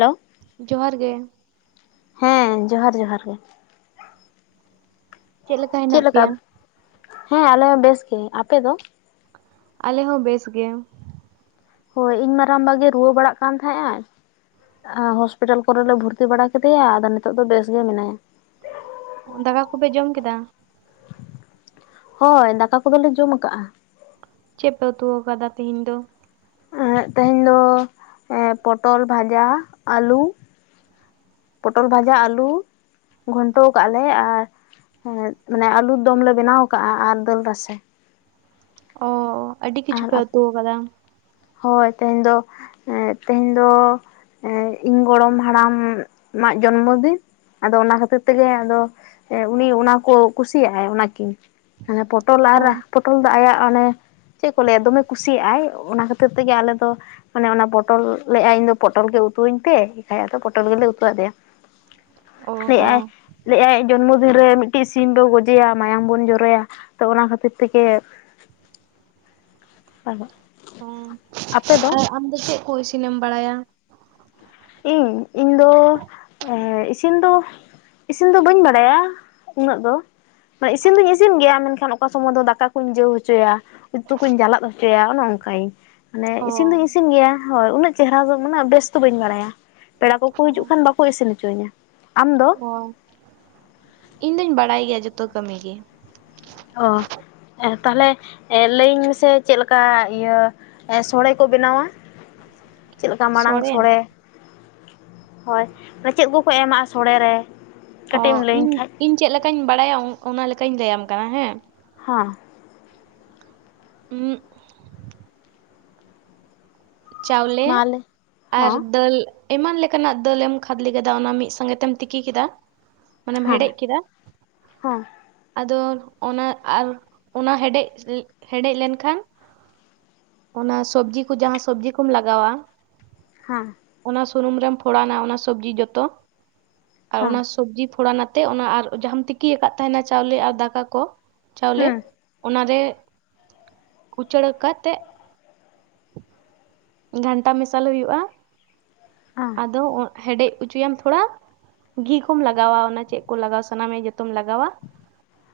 Hello. ᱡᱚᱦᱟᱨ ᱜᱮ ᱾ ᱦᱮᱸ ᱡᱚᱦᱟᱨ ᱡᱚᱦᱟᱨ ᱜᱮ ᱾ ᱪᱮᱫ ᱞᱮᱠᱟ? ᱦᱮᱸ ᱟᱞᱮ ᱦᱚᱸ ᱵᱮᱥ ᱜᱮ ᱾ ᱟᱯᱮ ᱫᱚ? ᱟᱞᱮ ᱦᱚᱸ ᱵᱮᱥ ᱜᱮ ᱾ ᱦᱳᱭ ᱤᱧ ᱢᱟᱨᱟᱝᱵᱟ ᱜᱮ ᱨᱩᱣᱟᱹ ᱵᱟᱲᱟᱜ ᱠᱟᱱ ᱛᱟᱦᱮᱸᱜ ᱟᱭ ᱾ ᱦᱚ ᱦᱚᱥᱯᱤᱴᱟᱞ ᱠᱚᱨᱮᱞᱮ ᱵᱷᱩᱨᱛᱤ ᱵᱟᱲᱟ ᱠᱮᱫᱮᱭᱟ ᱟᱫᱚ ᱱᱤᱛᱚᱜ ᱫᱚ ᱵᱮᱥ ᱜᱮ ᱢᱮᱱᱟᱭᱟ ᱾ ᱫᱟᱠᱟ ᱠᱚᱯᱮ ᱡᱚᱢ ᱠᱮᱫᱟ? ᱦᱳᱭ ᱫᱟᱠᱟ ᱠᱚᱫᱚ ᱞᱮ ᱡᱚᱢ ᱠᱟᱜᱼᱟ ᱾ ᱪᱮᱫ ᱯᱮ ᱩᱛᱩ ᱟᱠᱟᱫᱟ ᱛᱤᱦᱤᱧ ᱫᱚ? ᱮᱸᱜ ᱛᱮᱦᱮᱸᱧ ᱫᱚ ᱯᱚᱴᱚᱞ ᱵᱷᱟᱡᱟ, ᱟᱹᱞᱩ ᱾ ᱯᱚᱴᱚᱞ ᱵᱷᱟᱡᱟ, ᱟᱹᱞᱩ ᱾ ᱜᱷᱚᱱᱴᱚ ᱟᱠᱟᱜᱼᱟ ᱞᱮ ᱟᱨ ᱢᱟᱱᱮ ᱟᱞᱩ ᱫᱚᱢ ᱞᱮ ᱵᱮᱱᱟᱣ ᱟᱠᱟᱜᱼᱟ ᱟᱨ ᱫᱟᱹᱞ ᱨᱟᱥᱮ ᱾ ᱚᱻ ᱟᱹᱰᱤ ᱠᱤᱪᱷᱩ ᱟᱨ ᱯᱮ ᱩᱛᱩ ᱟᱠᱟᱫᱟ ᱾ ᱦᱳᱭ ᱛᱮᱦᱮᱧ ᱫᱚ ᱮ ᱛᱮᱦᱮᱧ ᱫᱚ ᱾ ᱮᱸ ᱤᱧ ᱜᱚᱲᱚᱢ ᱦᱟᱲᱟᱢ ᱢᱟᱜ ᱡᱚᱱᱢᱚ ᱫᱤᱱ ᱾ ᱟᱫᱚ ᱚᱱᱟ ᱠᱷᱟᱹᱛᱤᱨ ᱛᱮᱜᱮ ᱟᱫᱚ ᱩᱱᱤ ᱚᱱᱟ ᱠᱚ ᱠᱩᱥᱤᱭᱟᱜ ᱟᱭ ᱚᱱᱟ ᱠᱤᱱ ᱾ ᱦᱟᱱᱮ ᱯᱚᱴᱚᱞ ᱚ ᱟᱨ ᱯᱚᱴᱚᱞ ᱫᱚ ᱟᱭᱟᱜ ᱚᱱᱮ ᱪᱮᱫ ᱠᱚ ᱞᱟᱹᱭᱟ ᱫᱚᱢᱮ ᱠᱩᱥᱤᱭᱟᱜᱼᱟᱭ, ᱚᱱᱟ ᱠᱷᱟᱹᱛᱤᱨ ᱛᱮᱜᱮ ᱟᱞᱮ ᱫᱚ ᱚᱱᱮ ᱚᱱᱟ ᱯᱚᱴᱚᱞ ᱞᱟᱹᱭᱮᱜᱼᱟᱭ ᱤᱧᱫᱚ ᱯᱚᱴᱚᱞ ᱜᱮ ᱩᱛᱩᱣᱟᱹᱧ ᱯᱮ, ᱮᱱᱠᱷᱟᱡ ᱟᱫᱚ ᱯᱚᱴᱚᱞ ᱜᱮᱞᱮ ᱩᱛᱩ ᱟᱫᱮᱭᱟ ᱾ ᱚ ᱞᱟᱹᱭᱮᱜᱼᱟᱭ ᱦᱚᱸ ᱞᱟᱹᱭᱮᱜ-ᱟᱭ ᱡᱚᱱᱢᱚ ᱫᱤᱱ ᱨᱮ ᱢᱤᱫᱴᱤᱡ ᱥᱤᱢ ᱵᱚ ᱜᱚᱡᱮᱭᱟ, ᱢᱟᱭᱟᱢ ᱵᱚᱱ ᱡᱚᱨᱚᱭᱟ ᱾ ᱛᱚ ᱚᱱᱟ ᱠᱷᱟᱹᱛᱤᱨ ᱛᱮᱜᱮ ᱟᱫᱚ ᱚᱸ ᱟᱨ ᱟᱢ ᱫᱚ ᱪᱮᱫ ᱠᱚ ᱤᱥᱤᱱᱮᱢ ᱵᱟᱲᱟᱭᱟ? ᱤᱧ, ᱤᱧ ᱫᱚ ᱮᱻ ᱤᱥᱤᱱ ᱫᱚ ᱤᱥᱤᱱ ᱫᱚ ᱵᱟᱹᱧ ᱵᱟᱲᱟᱭᱟ ᱩᱱᱟᱹᱜ ᱫᱚ ᱾ ᱤᱥᱤᱱ ᱫᱩᱧ ᱤᱥᱤᱱ ᱜᱮᱭᱟ ᱢᱮᱱᱠᱷᱟᱱ ᱚᱠᱟ ᱥᱚᱢᱚᱭ ᱫᱚ ᱫᱟᱠᱟ ᱠᱩᱸᱧ ᱡᱟᱹᱣ ᱦᱚᱪᱚᱭᱟ ᱾ ᱩᱛᱩ ᱠᱚᱧ ᱡᱟᱞᱟᱫ ᱦᱚᱪᱚᱭᱟ ᱚᱱᱮ ᱚᱱᱠᱟᱭᱟᱧ, ᱢᱟᱱᱮ ᱚ ᱤᱥᱤᱱ ᱫᱩᱧ ᱤᱥᱤᱱ ᱜᱮᱭᱟ ᱾ ᱦᱳᱭ ᱩᱱᱟᱹᱜ ᱪᱮᱦᱨᱟ ᱫᱚ ᱢᱟᱱᱮ ᱵᱮᱥ ᱫᱚ ᱵᱟᱹᱧ ᱵᱟᱲᱟᱭᱟ ᱾ ᱯᱮᱲᱟ ᱠᱚᱠᱚ ᱦᱤᱡᱩᱜ ᱠᱷᱟᱱ ᱵᱟᱠᱚ ᱤᱥᱤᱱ ᱦᱚᱪᱚᱣᱟᱧᱟ ᱾ ᱟᱢ ᱫᱚ? ᱚ ᱤᱧ ᱫᱚᱧ ᱵᱟᱲᱟᱭ ᱜᱮᱭᱟ ᱡᱚᱛᱚ ᱠᱟᱹᱢᱤ ᱜᱮ ᱾ ᱚ ᱛᱟᱦᱚᱞᱮ ᱮ ᱞᱟᱹᱭᱟᱹᱧ ᱢᱮᱥᱮ ᱪᱮᱫ ᱞᱮᱠᱟ ᱤᱭᱟᱹ ᱥᱚᱲᱮ ᱠᱚ ᱵᱮᱱᱟᱣᱟ? ᱪᱮᱫ ᱞᱮᱠᱟ ᱢᱟᱲᱟᱝ ᱥᱚᱲᱮ ᱦᱳᱭ ᱪᱮᱫ ᱠᱚᱠᱚ ᱮᱢᱟᱜᱼᱟ ᱥᱚᱲᱮ ᱨᱮ? ᱚ ᱠᱟᱹᱴᱤᱡ ᱮᱢ ᱞᱟᱹᱭᱟᱹᱧ ᱤᱧ, ᱠᱷᱟᱡ ᱤᱧ ᱪᱮᱫ ᱞᱮᱠᱟᱸᱧ ᱵᱟᱲᱟᱭᱟ ᱚᱱᱟ ᱞᱮᱠᱟᱧ ᱞᱟᱹᱭᱟᱢ ᱠᱟᱱᱟ ᱦᱮᱸ ᱾ ᱦᱚᱸ ᱾ ᱩᱸᱜ ᱪᱟᱣᱞᱮ ᱢᱟᱞᱮ ᱟᱨ ᱦᱚᱸ ᱫᱟᱹᱞ ᱮᱢᱟᱱ ᱞᱮᱠᱟᱱᱟᱜ ᱫᱟᱹᱞᱮᱢ ᱠᱷᱟᱫᱽᱞᱮ ᱠᱮᱫᱟ ᱚᱱᱟ ᱢᱤᱫ ᱥᱚᱸᱜᱮ ᱛᱮᱢ ᱛᱤᱠᱤ ᱠᱮᱫᱟ ᱢᱟᱱᱮᱢ ᱦᱚᱸ ᱦᱮᱰᱮᱡ ᱠᱮᱫᱟ ᱦᱚᱸ ᱟᱫᱚ ᱚᱱᱟ ᱟᱨ ᱚᱱᱟ ᱦᱮᱰᱮᱡ ᱮ ᱦᱮᱰᱮᱡ ᱞᱮᱱᱠᱷᱟᱱ ᱚᱱᱟ ᱥᱚᱵᱡᱤ ᱠᱚ ᱡᱟᱦᱟᱸ ᱥᱚᱵᱡᱤ ᱠᱚᱢ ᱞᱟᱜᱟᱣᱟ ᱦᱟᱸ ᱚᱱᱟ ᱥᱩᱱᱩᱢ ᱨᱮᱢ ᱯᱷᱚᱲᱟᱱᱟ ᱚᱱᱟ ᱥᱚᱵᱡᱤ ᱡᱚᱛᱚ ᱟᱨ ᱦᱚᱸ ᱚᱱᱟ ᱥᱚᱵᱽᱡᱤ ᱯᱷᱚᱲᱟ ᱱᱟᱛᱮ ᱚᱱᱟ ᱟᱨ ᱡᱟᱦᱟᱸᱢ ᱛᱤᱠᱤᱭᱟᱠᱟᱫ ᱛᱟᱦᱮᱱᱟ ᱪᱟᱣᱞᱮ ᱟᱨ ᱫᱟᱠᱟ ᱠᱚ ᱪᱟᱣᱞᱮ ᱦᱩᱸ ᱚᱱᱟ ᱨᱮ ᱩᱪᱟᱹᱲ ᱠᱟᱛᱮᱜ [inaudible] ᱜᱷᱟᱱᱴᱟ ᱢᱮᱥᱟᱞ ᱦᱩᱭᱩᱜᱼᱟ ᱟ ᱟᱫᱚ ᱚ ᱦᱮᱰᱮᱡ ᱦᱚᱪᱚᱭᱟᱢ ᱛᱷᱚᱲᱟ ᱜᱷᱤ ᱠᱚᱢ ᱞᱟᱜᱟᱣᱟ ᱚᱱᱟ ᱪᱮᱫ ᱠᱚ ᱞᱟᱜᱟᱣᱟ ᱥᱟᱱᱟᱢᱭᱟ ᱡᱚᱛᱚᱢ ᱞᱟᱜᱟᱣᱟᱼᱼ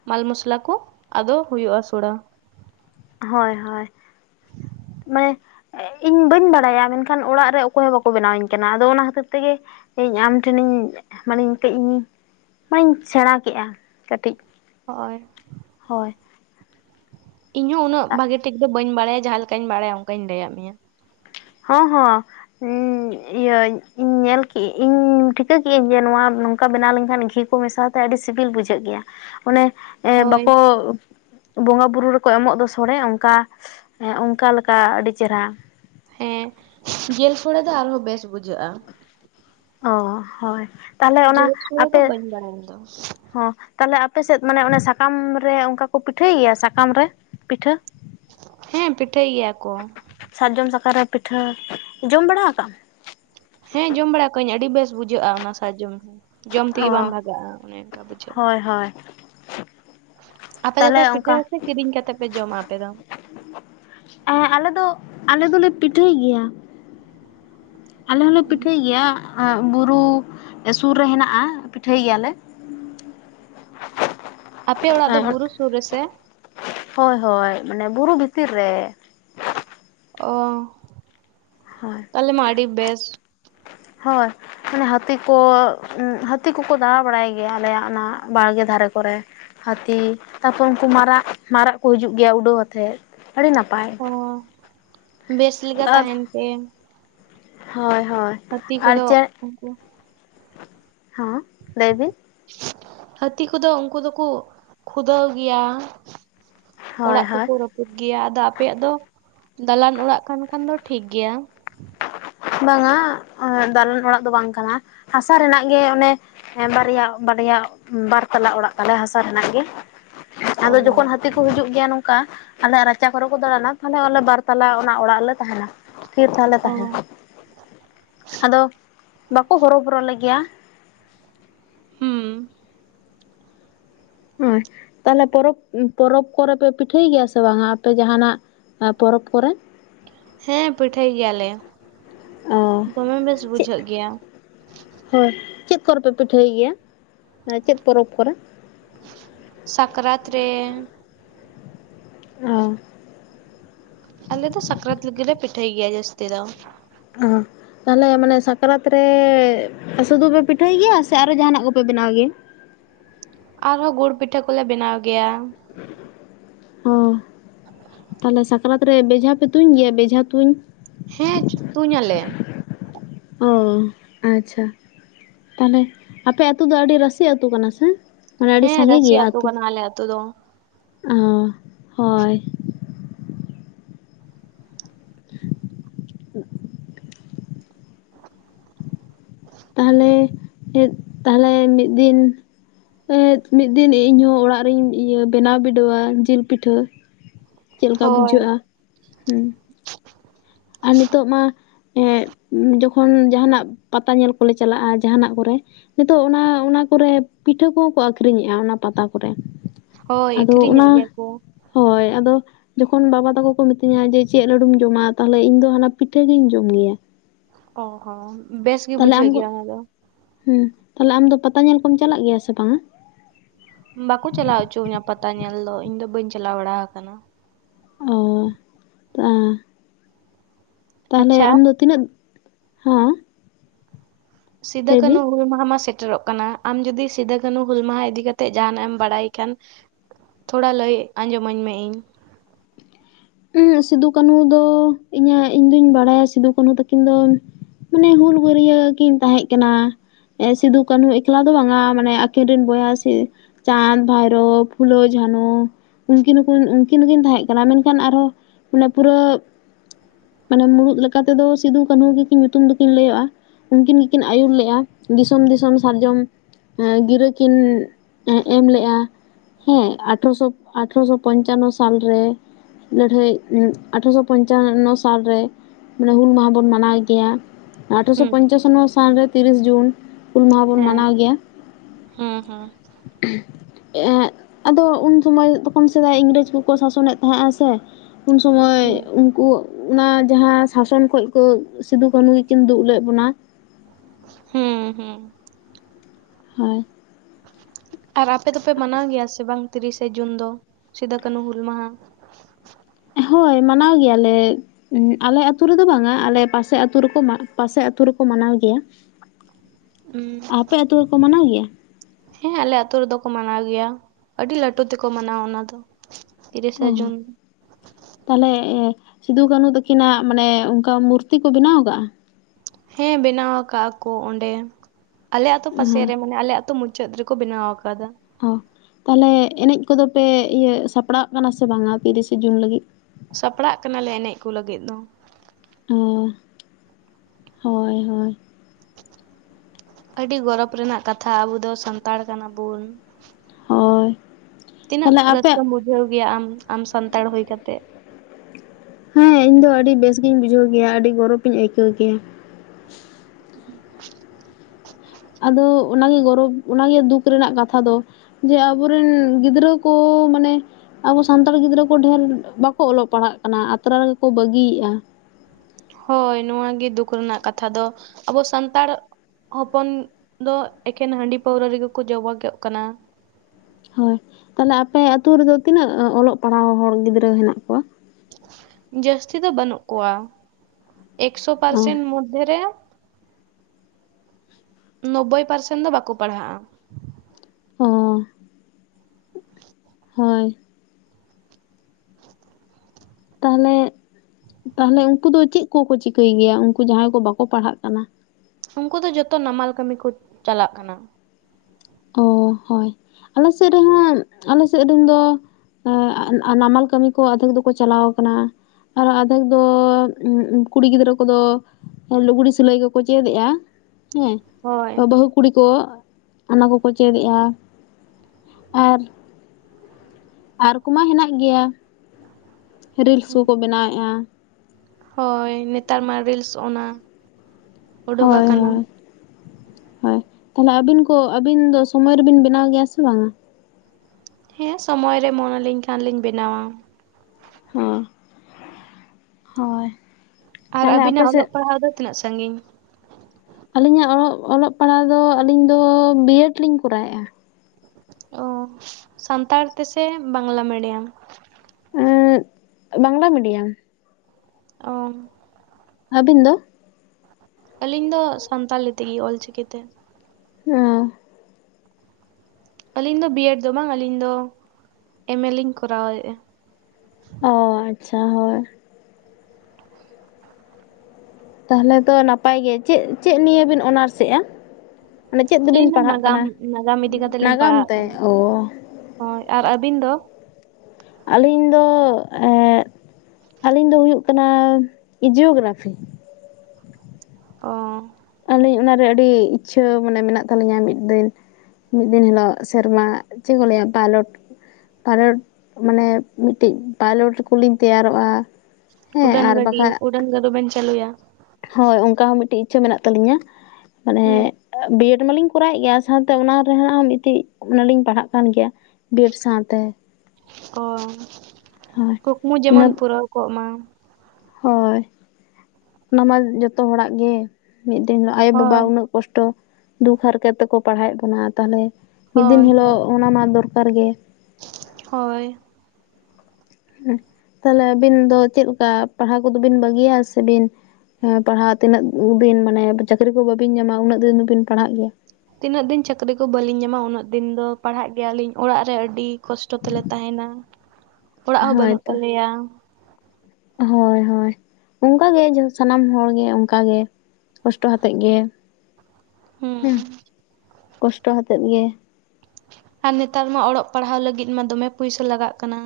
ᱢᱟᱞ ᱢᱚᱥᱞᱟ ᱠᱚ ᱟᱫᱚ ᱦᱩᱭᱩᱜᱼᱟ ᱥᱚᱲᱟ᱾ ᱦᱳᱭ, ᱦᱳᱭ, ᱢᱟᱱᱮ ᱤᱧ ᱵᱟᱹᱧ ᱵᱟᱲᱟᱭᱟ ᱢᱮᱱᱠᱷᱟᱱ ᱚᱲᱟᱜ ᱨᱮ ᱚᱠᱚᱭ ᱦᱚᱸ ᱵᱟᱠᱚ ᱵᱮᱱᱟᱣ ᱤᱧ ᱠᱟᱱᱟ ᱟᱫᱚ ᱚᱱᱟ ᱠᱷᱟᱹᱛᱤᱨ ᱛᱮᱜᱮᱼᱼ ᱤᱧ ᱟᱢ ᱴᱷᱮᱱᱤᱧ, ᱢᱟᱱᱮ ᱠᱟᱹᱡ ᱤᱧ ᱢᱟᱱᱮᱧ ᱥᱮᱬᱟ ᱠᱮᱜᱼᱟ ᱠᱟᱹᱴᱤᱡ᱾ ᱦᱳᱭ ᱦᱳᱭ ᱤᱧ ᱦᱚᱸ ᱩᱱᱟᱹᱜ ᱵᱷᱟᱜᱮ ᱴᱷᱤᱠ ᱫᱚᱼᱼ ᱵᱟᱹᱧ ᱵᱟᱲᱟᱭᱟ ᱡᱟᱦᱟᱸ ᱞᱮᱠᱟᱧ ᱵᱟᱲᱟᱭᱟ ᱚᱱᱠᱟᱧ ᱞᱟᱹᱭᱟᱫ ᱢᱮᱭᱟ᱾ ᱦᱚᱸ ᱦᱚᱸ ᱦᱚᱸ ᱤᱭᱟᱹ ᱤᱧ ᱧᱮᱞ ᱠᱤᱟᱧ ᱴᱷᱤᱠᱟᱹ ᱠᱤᱟᱧ ᱡᱮ ᱱᱚᱣᱟ ᱱᱚᱝᱠᱟ ᱵᱮᱱᱟᱣ ᱞᱮᱱᱠᱷᱟᱱ ᱜᱷᱤᱼᱼ ᱢᱮᱥᱟ ᱟᱛᱮ ᱟᱹᱰᱤ ᱥᱤᱵᱤᱞ ᱵᱩᱡᱷᱟᱹᱜ ᱜᱮᱭᱟ ᱚᱱᱮ ᱦᱳᱭ ᱵᱟᱠᱚᱼᱼ ᱵᱚᱸᱜᱟ ᱵᱩᱨᱩ ᱨᱮᱠᱚ ᱮᱢᱚᱜ ᱫᱚ ᱥᱚᱲᱮ ᱚᱱᱠᱟ ᱚᱱᱠᱟ ᱞᱮᱠᱟ ᱟᱹᱰᱤ ᱪᱮᱨᱦᱨᱟ, ᱦᱮᱸ ᱡᱮᱞ ᱥᱳᱚᱲᱮ ᱫᱚ ᱟᱨᱦᱚᱸ ᱵᱮᱥ ᱵᱩᱡᱷᱟᱹᱜᱼᱟ᱾ ᱚ ᱦᱳᱭ ᱛᱟᱦᱞᱮ ᱡᱤᱞ ᱚᱱᱟ ᱥᱚᱲᱮ ᱫᱚ ᱟᱯᱮᱼᱼ ᱵᱟᱹᱧ ᱵᱟᱲᱟᱭᱟ ᱤᱧ ᱫᱚ ᱦᱚᱸ ᱛᱟᱦᱞᱮ ᱟᱯᱮᱥᱮᱫ ᱢᱟᱱᱮ ᱚᱱᱮ ᱥᱟᱠᱟᱢ ᱨᱮ ᱚᱱᱠᱟ ᱠᱚ ᱯᱤᱴᱷᱟᱹᱭ ᱜᱮᱭᱟ ᱥᱟᱠᱟᱢ ᱨᱮ ᱯᱤᱴᱷᱟᱹ? ᱦᱮᱸ ᱯᱤᱴᱷᱟᱹᱭ ᱜᱮᱭᱟ ᱠᱚᱼᱼ ᱥᱟᱨᱡᱚᱢ ᱥᱟᱠᱟᱢ ᱨᱮ ᱯᱤᱴᱷᱟᱹ ᱡᱚᱢ ᱵᱟᱲᱟ ᱠᱟᱜᱼᱟᱢ? ᱦᱮᱸ ᱡᱚᱢ ᱵᱟᱲᱟ ᱠᱚᱟᱜ ᱟᱹᱧ ᱟᱹᱰᱤ ᱵᱮᱥ ᱵᱩᱡᱷᱟᱹᱜᱼᱟ ᱚᱱᱟ ᱥᱟᱨᱡᱚᱢ ᱦᱚᱸ ᱡᱚᱢ ᱟᱢ ᱛᱮᱜᱮ ᱵᱟᱢ ᱚ ᱵᱷᱟᱜᱟᱜᱼᱟ ᱚᱱᱮ ᱚᱱᱠᱟ ᱵᱩᱡᱷᱟᱹᱜᱼᱟ᱾ ᱦᱳᱭ ᱦᱳᱭ᱾ ᱟᱯᱮ ᱛᱟᱦᱚᱞᱮ ᱫᱚᱯᱮ ᱚᱱᱠᱟ ᱯᱤᱴᱷᱟᱹᱭᱟᱥᱮ ᱠᱤᱨᱤᱧ ᱠᱟᱛᱮ ᱯᱮ ᱡᱚᱢᱟ ᱟᱯᱮ ᱫᱚ? ᱟ ᱟᱞᱮ ᱫᱚ ᱟᱞᱮ ᱫᱚᱞᱮ ᱯᱤᱴᱷᱟᱹᱭ ᱜᱮᱭᱟᱼᱼ ᱟᱞᱮ ᱦᱚᱸᱞᱮ ᱯᱤᱴᱷᱟᱹᱭ ᱜᱮᱭᱟ ᱵᱩᱨᱩ ᱥᱩᱨ ᱨᱮ ᱦᱮᱱᱟᱜᱼᱟ ᱯᱤᱴᱷᱟᱹᱭ ᱜᱮᱭᱟᱞᱮ, ᱟᱯᱮ ᱚᱲᱟᱜ ᱫᱚ ᱵᱩᱨᱩ ᱥᱩᱨ ᱨᱮᱥᱮ? ᱦᱳᱭ ᱦᱳᱭ ᱢᱟᱱᱮ ᱵᱩᱨᱩ ᱵᱷᱤᱛᱤᱨ ᱨᱮ, ᱚᱻ ᱦᱳᱭᱼᱼ ᱢᱟᱱᱮ ᱦᱟᱹᱛᱤ ᱠᱚ ᱦᱟᱹᱛᱤ ᱠᱚᱠᱚ ᱫᱟᱬᱟ ᱵᱟᱲᱟᱭ ᱜᱮᱭᱟ ᱟᱞᱮᱭᱟᱜ ᱚᱱᱟ ᱵᱟᱲᱜᱮ ᱫᱷᱟᱨᱮ ᱠᱚᱨᱮ ᱦᱟᱹᱛᱤ ᱛᱟᱯᱚᱨ ᱩᱱᱠᱩ ᱢᱟᱨᱟᱜ ᱢᱟᱨᱟᱜ ᱠᱚ ᱦᱤᱡᱩᱜ ᱜᱮᱭᱟ ᱩᱰᱟᱹᱣ ᱟᱛᱮᱫ ᱟᱹᱰᱤ ᱱᱟᱯᱟᱭᱼᱼ ᱚᱸ ᱵᱮᱥ ᱞᱮᱠᱟ ᱟᱨ ᱛᱟᱦᱮᱱ ᱯᱮ᱾ ᱦᱳᱭ ᱦᱳᱭ ᱦᱟᱹᱛᱤ ᱟᱨ ᱠᱚᱫᱚ ᱪᱮᱫ ᱩᱱᱠᱩ ᱦᱚᱸ ᱞᱟᱹᱭ ᱵᱤᱱ? ᱦᱟᱹᱛᱤ ᱠᱚᱫᱚ ᱩᱱᱠᱩ ᱫᱚᱠᱚ ᱠᱷᱩᱫᱟᱹᱣ ᱜᱮᱭᱟ, ᱦᱳᱭ ᱚᱲᱟᱜ ᱦᱳᱭ ᱠᱚᱠᱚ ᱨᱟᱹᱯᱩᱫ ᱜᱮᱭᱟ ᱟᱫᱚ ᱟᱯᱮᱭᱟᱜ ᱫᱚ ᱫᱟᱞᱟᱱ ᱚᱲᱟᱜ ᱠᱟᱱ ᱠᱷᱟᱱ ᱫᱚ ᱴᱷᱤᱠ ᱜᱮᱭᱟ ᱵᱟᱝᱟ ᱫᱟᱞᱟᱱ ᱚᱲᱟᱜ ᱫᱚ ᱵᱟᱝ ᱠᱟᱱᱟ ᱦᱟᱥᱟ ᱨᱮᱱᱟᱜ ᱜᱮ ᱚᱱᱮᱼᱼ ᱵᱟᱨᱭᱟ ᱵᱟᱨᱭᱟ ᱵᱟᱨ ᱛᱟᱞᱟ ᱚᱲᱟᱜ ᱛᱟᱞᱮ ᱦᱟᱥᱟ ᱨᱮᱱᱟᱜ ᱜᱮᱼᱼ ᱚ ᱟᱫᱚ ᱡᱚᱠᱷᱚᱱ ᱦᱟᱹᱛᱤ ᱠᱚ ᱦᱤᱡᱩᱜ ᱜᱮᱭᱟ ᱱᱚᱝᱼᱼ ᱠᱟ ᱟᱞᱮ ᱨᱟᱪᱟ ᱠᱚᱨᱮ ᱠᱚ ᱫᱟᱬᱟᱱᱟ ᱛᱟᱦᱚᱞᱮ ᱟᱞᱮ ᱵᱟᱨᱛᱟᱟᱞᱟ ᱚᱱᱟ ᱚᱲᱟᱜ ᱨᱮ ᱞᱮ ᱛᱟᱦᱮᱱᱟ᱾ ᱛᱷᱤᱨ ᱛᱷᱟᱨ ᱞᱮ ᱚ ᱛᱟᱦᱮᱱᱟ ᱟᱫᱚ ᱵᱟᱠᱚ ᱦᱚᱨᱚᱵᱚᱨᱚ ᱞᱮᱜᱮᱭᱟ ᱦᱚᱸᱢ ᱦᱳᱭ ᱛᱟᱦᱞᱮ ᱯᱚᱨᱚᱵᱽ ᱯᱚᱨᱚᱵᱽ ᱠᱚᱨᱮ ᱯᱮ ᱯᱤᱴᱷᱟᱹᱭ ᱜᱮᱭᱟ ᱥᱮ ᱵᱟᱝᱟ ᱟᱯᱮ ᱡᱟᱦᱱᱟᱜ? ᱟᱨ ᱯᱚᱨᱚᱵᱽ ᱠᱚᱨᱮ? ᱦᱮᱸ ᱯᱤᱴᱷᱟᱹᱭ ᱜᱮᱭᱟᱞᱮ ᱚ ᱫᱚᱢᱮ ᱵᱮᱥ ᱪᱮᱫ ᱵᱩᱡᱷᱟᱹᱜ ᱜᱮᱭᱟ᱾ ᱦᱳᱭ ᱪᱮᱫ ᱠᱚᱨᱮᱯᱮ ᱯᱤᱴᱷᱟᱹᱭ ᱜᱮᱭᱟ ᱪᱮᱫ ᱯᱚᱨᱚᱵᱽ ᱠᱚᱨᱮ? ᱥᱟᱠᱨᱟᱛ ᱨᱮᱼᱼ ᱚᱸ ᱟᱞᱮ ᱫᱚ ᱥᱟᱠᱨᱟᱛ ᱞᱮᱜᱮ ᱞᱮ ᱯᱤᱴᱷᱟᱹᱭ ᱜᱮᱭᱟ ᱡᱟᱹᱥᱛᱤ ᱫᱚ, ᱚᱸ ᱛᱟᱦᱚᱞᱮ ᱢᱟᱱᱮ ᱥᱟᱠᱨᱟᱛ ᱨᱮ ᱥᱩᱫᱷᱩᱯᱮ ᱯᱤᱴᱷᱟᱹᱭ ᱜᱮᱭᱟ ᱥᱮ ᱟᱨᱚ ᱦᱚ ᱡᱟᱦᱟᱱᱟᱜ ᱠᱚᱯᱮ ᱵᱮᱱᱟᱣ ᱜᱮᱭᱟ? ᱟᱨᱦᱚᱸ ᱜᱩᱲ ᱯᱤᱴᱷᱟᱹ ᱠᱚᱞᱮ ᱵᱮᱱᱟᱣ ᱜᱮᱭᱟ᱾ ᱚᱸ ᱛᱟᱦᱚᱞᱮ ᱥᱟᱼᱼ ᱥᱟᱠᱨᱟᱛ ᱨᱮ ᱵᱮᱡᱷᱟ ᱯᱮ ᱛᱩᱧ ᱜᱮᱭᱟ ᱵᱮᱡᱷᱟ ᱛᱩᱧ? ᱦᱮᱸ ᱛᱩᱧ ᱟᱞᱮ ᱾ ᱚᱻ ᱟᱪᱪᱷᱟ ᱛᱟᱦᱞᱮ ᱟᱯᱮ ᱟᱹᱛᱩ ᱫᱚ ᱟᱹᱰᱤ ᱨᱟᱥᱤ ᱟᱹᱛᱩ ᱠᱟᱱᱟ ᱥᱮ ᱢᱟᱱᱮ ᱟᱹᱰᱤ ᱦᱮᱸ ᱥᱟᱸᱜᱮ ᱨᱟᱹᱥᱤ ᱜᱮᱭᱟ ᱟᱹᱛᱩ ᱠᱟᱱᱟ ᱟᱞᱮ ᱟᱹᱛᱩ ᱫᱚ ᱚ ᱦᱚᱭ [unintelligible] ᱛᱟᱦᱞᱮ ᱛᱟᱦᱞᱮ ᱢᱤᱫ ᱫᱤᱱ ᱮᱸᱫ ᱢᱤᱫ ᱫᱤᱱ ᱤᱧᱦᱚᱸ ᱚᱲᱟᱜ ᱨᱮᱧ ᱤᱭᱟᱹ ᱵᱮᱱᱟᱣ ᱵᱤᱰᱟᱹᱣᱟ ᱡᱤᱞ ᱯᱤᱴᱷᱟᱹ ᱪᱮᱫ ᱞᱮᱠᱟ ᱦᱳᱭ ᱵᱩᱡᱷᱟᱹᱜᱼᱟ ᱦᱩᱸ ᱟᱨ ᱱᱤᱛᱚᱜ ᱢᱟ ᱮ ᱡᱚᱠᱷᱚᱱ ᱡᱟᱦᱟᱸ ᱱᱟᱜ ᱯᱟᱛᱟ ᱧᱮᱞ ᱠᱚ ᱠᱚᱞᱮ ᱪᱟᱞᱟᱜᱼᱟ ᱡᱟᱦᱟᱸᱱᱟᱜ ᱠᱚᱨᱮ ᱱᱤᱛᱚᱜ ᱚᱱᱟ ᱚᱱᱟ ᱠᱚᱨᱮ ᱯᱤᱴᱷᱟᱹ ᱠᱚᱦᱚᱸ ᱠᱚ ᱟᱠᱷᱨᱤᱧᱮᱜᱼᱟ ᱚᱱᱟ ᱯᱟᱛᱟ ᱠᱚᱨᱮ ᱦᱳᱭ ᱟᱫᱚ ᱚᱱᱟ ᱟᱹᱠᱷᱨᱤᱧᱮᱫ ᱜᱮᱭᱟ ᱠᱚ ᱦᱳᱭ ᱟᱫᱚ ᱡᱚᱠᱷᱚᱱ ᱵᱟᱵᱟ ᱛᱟᱠᱚ ᱠᱚ ᱢᱤᱛᱟᱹᱧᱟ ᱡᱮ ᱪᱮᱫ ᱞᱟᱹᱰᱩᱢ ᱡᱚᱢᱟ ᱛᱟᱦᱞᱮ ᱤᱧ ᱫᱚ ᱦᱟᱱᱟ ᱯᱤᱴᱷᱟᱹ ᱜᱤᱧ ᱡᱚᱢ ᱜᱮᱭᱟ᱾ ᱚ ᱦᱚᱸ ᱵᱮᱥ ᱜᱮ ᱛᱟᱦᱚᱞᱮ ᱟᱢ ᱵᱩᱡᱷᱟᱹᱜ ᱫᱚ ᱜᱮᱭᱟ ᱚᱱᱟ ᱦᱩᱸ ᱛᱟᱦᱚᱞᱮ ᱟᱢ ᱫᱚ ᱯᱟᱛᱟ ᱧᱮᱞ ᱠᱚᱢ ᱪᱟᱞᱟᱜ ᱜᱮᱭᱟ ᱥᱮ ᱵᱟᱝᱟ? ᱵᱟᱠᱚ ᱪᱟᱞᱟᱣ ᱚᱪᱚᱣᱤᱧᱟᱹ ᱯᱟᱛᱟ ᱧᱮᱞ ᱫᱚ ᱤᱧ ᱫᱚ ᱵᱟᱹᱧ ᱪᱟᱞᱟᱣ ᱵᱟᱲᱟ ᱠᱟᱱᱟ᱾ ᱚ ᱛᱟ ᱛᱟᱦᱞᱮ ᱟᱪᱪᱷᱟ ᱟᱢᱫᱚ ᱛᱤᱱᱟᱹᱜ ᱦᱚᱸᱼᱼ ᱥᱤᱫᱟᱹ ᱠᱟᱹᱱᱩ ᱦᱩᱞ ᱢᱟᱦᱟ ᱢᱟ ᱥᱮᱴᱮᱨᱚᱜ ᱠᱟᱱᱟ ᱟᱢ ᱡᱩᱫᱤ ᱥᱤᱫᱩ ᱠᱟᱹᱱᱩ ᱦᱩᱞ ᱢᱟᱦᱟ ᱤᱫᱤ ᱠᱟᱛᱮᱫ ᱡᱟᱦᱟᱱᱟᱜ ᱮᱢ ᱵᱟᱲᱟᱭ ᱠᱷᱟᱱ ᱛᱷᱚᱲᱟ ᱞᱟᱹᱭ ᱟᱸᱡᱚᱢᱟᱹᱧ ᱢᱮ ᱤᱧ ᱥᱤᱫᱩ- ᱠᱟᱹᱱᱩ ᱫᱚ ᱤᱧᱟᱹᱜ ᱤᱧᱫᱩᱧ ᱵᱟᱲᱟᱭᱟ ᱥᱤᱫᱩᱼ ᱠᱟᱹᱱᱩ ᱛᱟᱹᱠᱤᱱ ᱫᱚ ᱢᱟᱱᱮ ᱦᱩᱞᱜᱟᱹᱨᱭᱟᱹ ᱠᱤᱱ ᱛᱟᱦᱮᱸᱜ ᱠᱟᱱᱟ ᱥᱤᱫᱩ ᱠᱟᱱᱩ ᱮᱠᱞᱟ ᱫᱚ ᱵᱟᱝᱟ ᱢᱟᱱᱮ ᱟᱹᱠᱤᱱ ᱨᱮᱱ ᱵᱚᱭᱦᱟ ᱥᱤ ᱪᱟᱸᱫᱽ ᱵᱷᱟᱭᱨᱳ ᱯᱷᱩᱞᱳ ᱡᱷᱟᱱᱳ ᱩᱱᱠᱤᱱ ᱦᱚᱸ ᱩᱱᱠᱤᱱ ᱦᱚᱸᱠᱤᱱ ᱛᱟᱦᱮᱸ ᱠᱟᱱᱟ ᱢᱮᱱᱠᱷᱟᱱ ᱢᱮᱱ ᱠᱷᱟᱱ ᱟᱨᱦᱚᱸ ᱢᱟᱱᱮ ᱯᱩᱨᱟᱹ ᱢᱟᱱᱮ ᱢᱩᱲᱩᱫ ᱞᱮᱠᱟ ᱛᱮᱫᱚ ᱥᱤᱫᱩ ᱠᱟᱹᱱᱦᱩ ᱜᱮᱠᱤᱱ ᱧᱩᱛᱩᱢ ᱫᱚᱠᱤᱱ ᱞᱟᱹᱭᱚᱜᱼᱟ᱾ ᱩᱱᱠᱤᱱ ᱜᱮᱠᱤᱱ ᱟᱹᱭᱩᱨ ᱞᱮᱜᱼᱟ ᱫᱤᱥᱚᱢ ᱫᱤᱥᱚᱢ ᱥᱟᱨᱡᱚᱢ ᱜᱤᱨᱟᱹ ᱠᱤᱱ ᱮᱢ ᱞᱮᱫᱼᱟ᱾ ᱦᱮᱸ ᱟᱴᱷᱨᱚᱥᱚ ᱟᱴᱷᱨᱚᱥᱚ ᱯᱚᱧᱪᱟᱱᱱᱚ ᱥᱟᱞ ᱨᱮ᱾ ᱞᱟᱹᱲᱦᱟᱹᱭ ᱟᱴᱷᱨᱚᱥᱚ ᱯᱚᱧᱪᱟᱱᱱᱚ ᱥᱟᱞᱨᱮ ᱢᱟᱱᱮ ᱦᱩᱞ ᱢᱟᱦᱟ ᱵᱚᱱ ᱢᱟᱱᱟᱣ ᱜᱮᱭᱟ᱾ ᱟᱴᱷᱨᱚᱥᱚ ᱦᱩᱸ ᱯᱚᱧᱪᱟᱥᱱᱚ ᱥᱟᱞ ᱨᱮ ᱛᱤᱨᱤᱥ ᱡᱩᱱ᱾ ᱦᱩᱞ ᱢᱟᱦᱟ ᱵᱚᱱ ᱦᱮᱸ ᱢᱟᱱᱟᱣ ᱜᱮᱭᱟ᱾ ᱦᱩᱸ ᱦᱩᱸ ᱮᱫ ᱟᱫᱚ ᱩᱱ ᱥᱚᱢᱚᱭ ᱛᱚᱠᱷᱚᱱ ᱥᱮᱫᱟᱭ ᱤᱝᱨᱮᱡᱽ ᱠᱚᱠᱚ ᱥᱟᱥᱚᱱᱮᱫ ᱛᱟᱦᱮᱸᱜᱼᱟ ᱥᱮ ᱩᱱ ᱥᱚᱢᱚᱭ ᱦᱩᱸ ᱩᱱ ᱠᱩ ᱚᱱᱟ ᱡᱟᱦᱟᱸ ᱥᱟᱥᱚᱱ ᱠᱷᱚᱡ ᱠᱚ ᱥᱤᱫᱩ ᱠᱟᱹᱱᱩ ᱜᱮᱠᱤᱱ ᱫᱩᱜ ᱞᱮᱫ ᱵᱚᱱᱟ᱾ ᱦᱩᱸ ᱦᱩᱸ ᱦᱳᱭ ᱟᱨ ᱟᱯᱮ ᱫᱚᱯᱮ ᱢᱟᱱᱟᱣ ᱜᱮᱭᱟ ᱥᱮ ᱵᱟᱝ ᱛᱤᱨᱤᱥᱮ ᱡᱩᱱ ᱫᱚ ᱥᱤᱫᱩ ᱠᱟᱱᱦᱩ ᱦᱩᱞ ᱢᱟᱦᱟ? ᱦᱳᱭ ᱢᱟᱱᱟᱣ ᱜᱮᱭᱟᱞᱮ᱾ ᱟᱞᱮ ᱟᱹᱛᱩ ᱨᱮᱫᱚ ᱵᱟᱝᱟ ᱟᱞᱮ ᱯᱟᱥᱮ ᱟᱹᱛᱩ ᱨᱮᱠᱚ ᱯᱟᱥᱮ ᱟᱹᱛᱩ ᱨᱮᱠᱚ ᱢᱟᱱᱟᱣ ᱜᱮᱭᱟ᱾ ᱦᱩᱸ ᱟᱯᱮ ᱟᱹᱛᱩ ᱨᱮᱠᱚ ᱢᱟᱱᱟᱣ ᱜᱮᱭᱟ ᱦᱮᱸ ᱟᱞᱮ ᱟᱹᱛᱳ ᱨᱮᱫᱚ ᱠᱚ ᱢᱟᱱᱟᱣ ᱜᱮᱭᱟ ᱟᱹᱰᱤ ᱞᱟᱹᱴᱩ ᱛᱮᱠᱚ ᱢᱟᱱᱟᱣᱟ ᱚᱱᱟ ᱫᱚ᱾ ᱛᱤᱨᱤᱥᱟ ᱡᱩᱱ᱾ ᱛᱟᱦᱞᱮ ᱥᱤᱫᱩ ᱠᱟᱹᱱᱩ ᱛᱠᱤᱱᱟᱜ ᱢᱟᱱᱮ ᱚᱱᱠᱟ ᱢᱩᱨᱛᱤ ᱠᱚ ᱵᱮᱱᱟᱣ ᱠᱟᱜᱼᱟ? ᱦᱮᱸ ᱵᱮᱱᱟᱣ ᱟᱠᱟᱜ ᱟᱠᱚ ᱚᱸᱰᱮ ᱟᱞᱮ ᱟᱛᱳ ᱯᱟᱥᱮ ᱦᱮᱸ ᱨᱮ ᱢᱟᱱᱮ ᱟᱞᱮ ᱟᱛᱳ ᱢᱩᱪᱟᱹᱫ ᱢᱩᱪᱟᱹᱫ ᱨᱮᱠᱚ ᱵᱮᱱᱟᱣ ᱠᱟᱫᱟ᱾ ᱚ ᱛᱟᱦᱞᱮ ᱮᱱᱮᱡ ᱠᱚᱫᱚ ᱯᱮ ᱤᱭᱟᱹ ᱥᱟᱯᱲᱟᱜ ᱠᱟᱱᱟ ᱥᱮ ᱵᱟᱝᱟ ᱛᱤᱨᱤᱥᱮ ᱡᱩᱱ ᱞᱟᱹᱜᱤᱫ? ᱥᱟᱯᱲᱟᱜ ᱠᱟᱱᱟᱞᱮ ᱮᱱᱮᱡ ᱠᱚ ᱞᱟᱹᱜᱤᱫ ᱫᱚ᱾ ᱮᱸ ᱦᱳᱭ ᱦᱳᱭ ᱟᱹᱰᱤ ᱜᱚᱨᱚᱵᱽ ᱨᱮᱱᱟᱜ ᱠᱟᱛᱷᱟ ᱟᱵᱚ ᱫᱚ ᱥᱟᱱᱛᱟᱲ ᱠᱟᱱᱟ ᱵᱚᱱ ᱦᱚᱭ ᱛᱤᱱᱟᱹᱜ ᱨᱟᱹᱥᱠᱟᱹᱢ ᱵᱩᱡᱷᱟᱹᱣ ᱜᱮᱭᱟ ᱟᱢ ᱟᱢ ᱥᱟᱱᱛᱟᱲ ᱦᱩᱭ ᱠᱟᱛᱮᱫ ᱦᱮᱸ ᱤᱧ ᱫᱚ ᱟᱹᱰᱤ ᱵᱮᱥ ᱜᱮᱤᱧ ᱵᱩᱡᱷᱟᱹᱣ ᱜᱮᱭᱟ ᱟᱹᱰᱤ ᱜᱚᱨᱚᱵᱽ ᱤᱧ ᱟᱹᱭᱠᱟᱹᱣ ᱜᱮᱭᱟ [inaudible] ᱟᱫᱚ ᱚᱱᱟᱜᱮ ᱜᱚᱨᱚᱵᱽ ᱚᱱᱟᱜᱮ ᱫᱩᱠ ᱨᱮᱱᱟᱜ ᱠᱟᱛᱷᱟ ᱫᱚ ᱡᱮ ᱟᱵᱚᱨᱮᱱ ᱜᱤᱫᱽᱨᱟᱹ ᱠᱚ ᱢᱟᱱᱮ ᱟᱵᱚ ᱥᱟᱱᱛᱟᱲ ᱜᱤᱫᱽᱨᱟᱹ ᱠᱚ ᱰᱷᱮᱨ ᱵᱟᱠᱚ ᱚᱞᱚᱜ ᱯᱟᱲᱦᱟᱜ ᱠᱟᱱᱟ ᱟᱛᱨᱟ ᱨᱮᱜᱮᱠᱚ ᱵᱟᱹᱜᱤᱭᱮᱫᱼᱟ ᱦᱳᱭ ᱱᱚᱣᱟᱜᱮ ᱫᱩᱠ ᱨᱮᱱᱟᱜ ᱠᱟᱛᱷᱟ ᱫᱚ ᱟᱵᱚ ᱥᱟᱱᱛᱟᱲ ᱦᱚᱯᱚᱱ ᱫᱚ ᱮᱠᱷᱮᱱ ᱦᱟᱺᱰᱤ ᱯᱟᱹᱣᱨᱟᱹ ᱨᱮᱜᱮ ᱠᱚ ᱡᱚᱵᱚᱜᱚᱜ ᱠᱟᱱᱟ ᱦᱳᱭ ᱛᱟᱦᱞᱮ ᱟᱯᱮ ᱟᱛᱩ ᱨᱮᱫᱚ ᱛᱤᱱᱟᱹᱜ ᱚᱞᱚᱜ ᱯᱟᱲᱦᱟᱣ ᱦᱚᱲ ᱜᱤᱫᱽᱨᱟᱹ ᱦᱮᱱᱟᱜ ᱠᱚᱣᱟ ᱡᱟᱹᱥᱛᱤ ᱫᱚ ᱵᱟᱹᱱᱩᱜ ᱠᱚᱣᱟ ᱮᱠᱥᱚ ᱚ ᱯᱟᱨᱥᱮᱱ ᱢᱚᱫᱽᱫᱷᱮ ᱨᱮ ᱱᱚᱵᱽᱵᱳᱭ ᱯᱟᱨᱥᱮᱱ ᱫᱚ ᱵᱟᱠᱚ ᱯᱟᱲᱦᱟᱜᱼᱟ ᱚ ᱦᱳᱭ ᱛᱟᱦᱚᱞᱮ ᱛᱟᱦᱚᱞᱮ ᱩᱱᱠᱩ ᱫᱚ ᱪᱮᱫ ᱠᱚᱠᱚ ᱪᱤᱠᱟᱹᱭ ᱜᱮᱭᱟ ᱩᱱᱠᱩ ᱡᱟᱦᱟᱸᱭ ᱠᱚ ᱵᱟᱠᱚ ᱯᱟᱲᱦᱟᱜ ᱠᱟᱱᱟ ᱩᱱᱠᱩ ᱫᱚ ᱡᱚᱛᱚ ᱱᱟᱢᱟᱞ ᱠᱟᱹᱢᱤ ᱠᱚ ᱪᱟᱞᱟᱜ ᱠᱟᱱᱟ ᱚ ᱦᱳᱭ ᱟᱞᱮ ᱥᱮᱫ ᱨᱮᱦᱚᱸ ᱟᱞᱮ ᱥᱮᱫ ᱨᱮᱱ ᱫᱚ ᱱᱟᱢᱟᱞ ᱠᱟᱹᱢᱤ ᱠᱚ ᱟᱫᱷᱮᱠ ᱫᱚᱠᱚ ᱪᱟᱞᱟᱣ ᱠᱟᱱᱟ ᱟᱨ ᱟᱫᱷᱮᱠ ᱫᱚ ᱠᱩᱲᱤ ᱜᱤᱫᱽᱨᱟᱹ ᱠᱚᱫᱚ ᱞᱩᱜᱽᱲᱤ ᱥᱤᱞᱟᱹᱭ ᱠᱚᱠᱚ ᱪᱮᱫ ᱮᱫᱼᱟ ᱦᱮᱸ ᱦᱳᱭ ᱵᱟᱹᱦᱩ ᱠᱩᱲᱤ ᱠᱚ ᱚᱱᱟ ᱠᱚᱠᱚ ᱪᱮᱫᱮᱜᱼᱟ ᱟᱨ ᱟᱨ ᱠᱚᱢᱟ ᱦᱮᱱᱟᱜ ᱜᱮᱭᱟ ᱨᱤᱞ ᱥᱳ ᱠᱚ ᱵᱮᱱᱟᱣᱮᱫᱼᱟ ᱦᱳᱭ ᱱᱮᱛᱟᱨ ᱢᱟ ᱨᱤᱞᱥ ᱚᱱᱟ ᱩᱰᱩᱠ ᱦᱳᱭ ᱟᱠᱟᱱᱟ ᱦᱳᱭ ᱦᱳᱭ ᱛᱟᱦᱞᱮ ᱟᱹᱵᱤᱱ ᱠᱚ ᱟᱹᱵᱤᱱ ᱫᱚ ᱥᱚᱢᱚᱭ ᱨᱮᱵᱤᱱ ᱵᱮᱱᱟᱣ ᱜᱮᱭᱟ ᱥᱮ ᱵᱟᱝᱟ ᱦᱮᱸ ᱥᱚᱢᱳᱚᱭ ᱨᱮ ᱢᱚᱱ ᱞᱤᱧ ᱠᱷᱟᱱ ᱞᱤᱧ ᱵᱮᱱᱟᱣᱟ ᱦᱮᱸ ᱦᱳᱭ ᱟᱨ ᱛᱟᱦᱚᱞᱮ ᱟᱯᱮ ᱟᱵᱤᱱᱟᱜ ᱥᱮᱫ ᱚᱞᱚᱜ ᱯᱟᱲᱦᱟᱣ ᱫᱚ ᱛᱤᱱᱟᱹᱜ ᱥᱟᱺᱜᱤᱧ ᱟᱹᱞᱤᱧᱟᱜ ᱚᱞᱚᱜ ᱚᱞᱚᱜ ᱯᱟᱲᱦᱟᱣ ᱫᱚ ᱟᱹᱞᱤᱧ ᱫᱚ ᱵᱤᱭᱮᱰ ᱞᱤᱧ ᱠᱚᱨᱟᱣᱮᱫᱼᱟ, ᱚ ᱥᱟᱱᱛᱟᱲ ᱛᱮᱥᱮ ᱵᱟᱝᱞᱟ ᱢᱤᱰᱤᱭᱟᱢ, ᱮᱸᱫ ᱵᱟᱝᱞᱟ ᱢᱤᱰᱤᱭᱟᱢ, ᱚ ᱟᱵᱤᱱ ᱫᱚ ᱟᱹᱞᱤᱧ ᱫᱚ ᱥᱟᱱᱛᱟᱞᱤ ᱛᱮ ᱤᱭᱟᱹ ᱚᱞᱪᱤᱠᱤ ᱛᱮ ᱚ ᱟᱞᱤᱧ ᱫᱚ ᱵᱤᱭᱮᱰ ᱫᱚ ᱵᱟᱝ ᱟᱹᱞᱤᱧ ᱫᱚ ᱮᱢ ᱮ ᱞᱤᱧ ᱠᱚᱨᱟᱣᱮᱫᱼᱟ ᱚ ᱟᱪᱪᱷᱟ ᱦᱳᱭ ᱛᱟᱦᱚᱞᱮ ᱫᱚ ᱱᱟᱯᱟᱭ ᱜᱮ ᱪᱮᱫ ᱪᱮᱫ ᱱᱤᱭᱟᱹᱮ ᱵᱮᱱ ᱚᱱᱟᱨᱥ ᱮᱫᱼᱟ ᱢᱟᱱᱮ ᱪᱮᱫ ᱟᱹᱞᱤᱧ ᱫᱚᱵᱤᱱ ᱫᱚ ᱯᱟᱲᱦᱟᱜ ᱱᱟᱜᱟᱢ ᱠᱟᱱᱟ ᱱᱟᱜᱟᱢ ᱤᱫᱤ ᱠᱟᱛᱮ ᱞᱤᱧ ᱱᱟᱜᱟᱢ ᱯᱟᱲᱦᱟᱜ ᱛᱮ, ᱠᱟᱱᱟ ᱚᱻ ᱦᱳᱭ ᱟᱨ ᱟᱹᱵᱤᱱ ᱫᱚ ᱟᱹᱞᱤᱧ ᱫᱚ ᱦᱮᱸ ᱟᱹᱞᱤᱧ ᱫᱚ ᱦᱩᱭᱩᱜ ᱠᱟᱱᱟ ᱡᱤᱭᱳᱜᱨᱟᱯᱷᱤ ᱚ ᱟᱹᱞᱤᱧ ᱚᱱᱟᱨᱮ ᱟᱹᱰᱤ ᱤᱪᱪᱷᱟᱹ ᱢᱟᱱᱮ ᱢᱮᱱᱟᱜ ᱛᱟᱹᱟᱞᱤᱧᱟ ᱢᱤᱫ ᱫᱤᱱ ᱢᱤᱫ ᱫᱤᱱ ᱦᱤᱞᱳᱜ ᱥᱮᱨᱢᱟ ᱪᱮᱫ ᱠᱚ ᱞᱟᱹᱭᱟ ᱯᱟᱭᱞᱚᱴ ᱯᱟᱭᱞᱚᱴ ᱢᱟᱱᱮ ᱢᱤᱫᱴᱤᱡ ᱯᱟᱭᱞᱚᱴ ᱠᱚᱞᱤᱤᱧ ᱛᱮᱭᱟᱨᱚᱜᱼᱟ ᱦᱮᱸ ᱩᱰᱟᱹᱱ ᱟᱨ ᱜᱟᱹᱰᱤ ᱵᱟᱠᱷᱟᱡ ᱩᱰᱟᱹᱱ ᱜᱟᱹᱰᱤ ᱵᱮᱱ ᱪᱟᱹᱟᱞᱩᱭᱟ ᱦᱳᱭ ᱚᱱᱠᱟ ᱦᱚᱸ ᱢᱤᱫᱴᱮᱱ ᱤᱪᱪᱷᱟᱹ ᱢᱮᱱᱟᱜ ᱛᱟᱹᱟᱞᱤᱧᱟ ᱢᱟᱱᱮ ᱦᱩᱸ ᱵᱤᱭᱮᱰ ᱢᱟᱞᱤᱧ ᱠᱚᱨᱟᱣᱮᱫ ᱜᱮᱭᱟ ᱥᱟᱶᱛᱮ ᱚᱱᱟ ᱨᱮᱱᱟᱜ ᱦᱚᱸ ᱢᱤᱫᱴᱤᱡ ᱚᱱᱟ ᱞᱤᱧ ᱯᱟᱲᱦᱟᱜ ᱠᱟᱱ ᱜᱮᱭᱟ ᱵᱤᱭᱮᱰ ᱥᱟᱶᱛᱮ ᱦᱳᱭ ᱚ ᱠᱩᱢᱩ ᱡᱮᱢᱚᱱ ᱯᱩᱨᱟᱹᱣ ᱠᱟᱜ-ᱢᱟ ᱦᱚᱭ ᱚᱱᱟ ᱢᱟ ᱡᱚᱛᱚ ᱦᱚᱲᱟᱜ ᱜᱮ ᱢᱤᱫ ᱫᱤᱱ ᱦᱤᱞᱳᱜ ᱟᱭᱳᱼᱵᱟᱵᱟ ᱦᱳᱭ ᱩᱱᱟᱹᱜ ᱠᱚᱥᱴᱚ ᱫᱩᱠ ᱦᱟᱨᱠᱮᱛ ᱛᱮᱠᱚ ᱯᱟᱲᱦᱟᱣᱮᱫ ᱵᱚᱱᱟ ᱛᱟᱦᱞᱮ ᱢᱤᱫ ᱫᱤᱱ ᱦᱳᱭ ᱦᱤᱞᱳᱜ ᱚᱱᱟᱢᱟ ᱫᱚᱨᱠᱟᱨ ᱜᱮ ᱦᱚᱭ ᱛᱟᱦᱞᱮ ᱟᱹᱵᱤᱱ ᱫᱚ ᱪᱮᱫᱠᱟ ᱯᱟᱲᱦᱟᱣ ᱠᱚᱫᱚ ᱵᱤᱱ ᱵᱟᱹᱜᱤᱭᱟ ᱥᱮᱵᱤᱱ ᱮᱸ ᱯᱟᱲᱦᱟᱜ ᱛᱤᱱᱟᱹᱜ ᱫᱤᱱ ᱢᱟᱱᱮ ᱪᱟᱹᱠᱨᱤ ᱠᱚ ᱵᱟᱵᱤᱱ ᱧᱟᱢᱟ ᱩᱱᱟᱹᱜ ᱫᱤᱱ ᱫᱚᱵᱤᱱ ᱯᱟᱲᱦᱟᱜ ᱜᱮᱭᱟ ᱛᱤᱱᱟᱹᱜ ᱫᱤᱱ ᱪᱟᱹᱠᱨᱤ ᱠᱚ ᱵᱟᱹᱞᱤᱧ ᱧᱟᱢᱟ ᱩᱱᱟᱹᱜ ᱫᱤᱱ ᱫᱚ ᱯᱟᱲᱦᱟᱜ ᱜᱮᱭᱟᱞᱤᱧ ᱚᱲᱟᱜ ᱨᱮ ᱟᱹᱰᱤ ᱠᱚᱥᱴᱚ ᱛᱮᱞᱮ ᱛᱟᱦᱮᱸᱱᱟ ᱚᱲᱟᱜ ᱦᱚᱸ ᱦᱳᱭ ᱵᱟᱹᱱᱩᱜ ᱛᱚ ᱛᱟᱞᱮᱭᱟ᱾ ᱦᱳᱭ ᱦᱳᱭ ᱚᱱᱠᱟᱜᱮ ᱥᱟᱱᱟᱢ ᱦᱚᱲ ᱜᱮ ᱚᱱᱠᱟᱜᱮ ᱠᱚᱥᱴᱚ ᱦᱛᱮᱫ ᱜᱮ ᱦᱩᱸ ᱠᱚᱥᱴᱚ ᱦᱛᱮᱫ ᱜᱮ ᱟᱨ ᱱᱮᱛᱟᱨ ᱢᱟ ᱚᱞᱚᱜ ᱯᱟᱲᱦᱟᱣ ᱞᱟᱹᱜᱤᱫ ᱢᱟ ᱫᱚᱢᱮ ᱯᱩᱭᱥᱟᱹ ᱞᱟᱜᱟᱜ ᱠᱟᱱᱟ᱾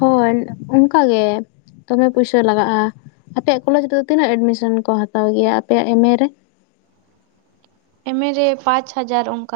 ᱦᱳᱭ ᱚᱱᱠᱟᱜᱮ ᱫᱚᱢᱮ ᱯᱩᱭᱥᱟᱹ ᱞᱟᱜᱟᱜᱼᱟ ᱟᱯᱮᱭᱟᱜ ᱠᱚᱞᱮᱡᱽ ᱨᱮᱫᱚ ᱛᱤᱱᱟᱹᱜ ᱮᱰᱢᱤᱥᱮᱱ ᱠᱚ ᱦᱟᱛᱟᱣ ᱜᱮᱭᱟ ᱟᱯᱮᱭᱟᱜ ᱮᱢᱮ ᱨᱮ? ᱮ ᱢᱮ ᱨᱮ ᱯᱟᱸᱪ ᱦᱟᱡᱟᱨ ᱚᱱᱠᱟ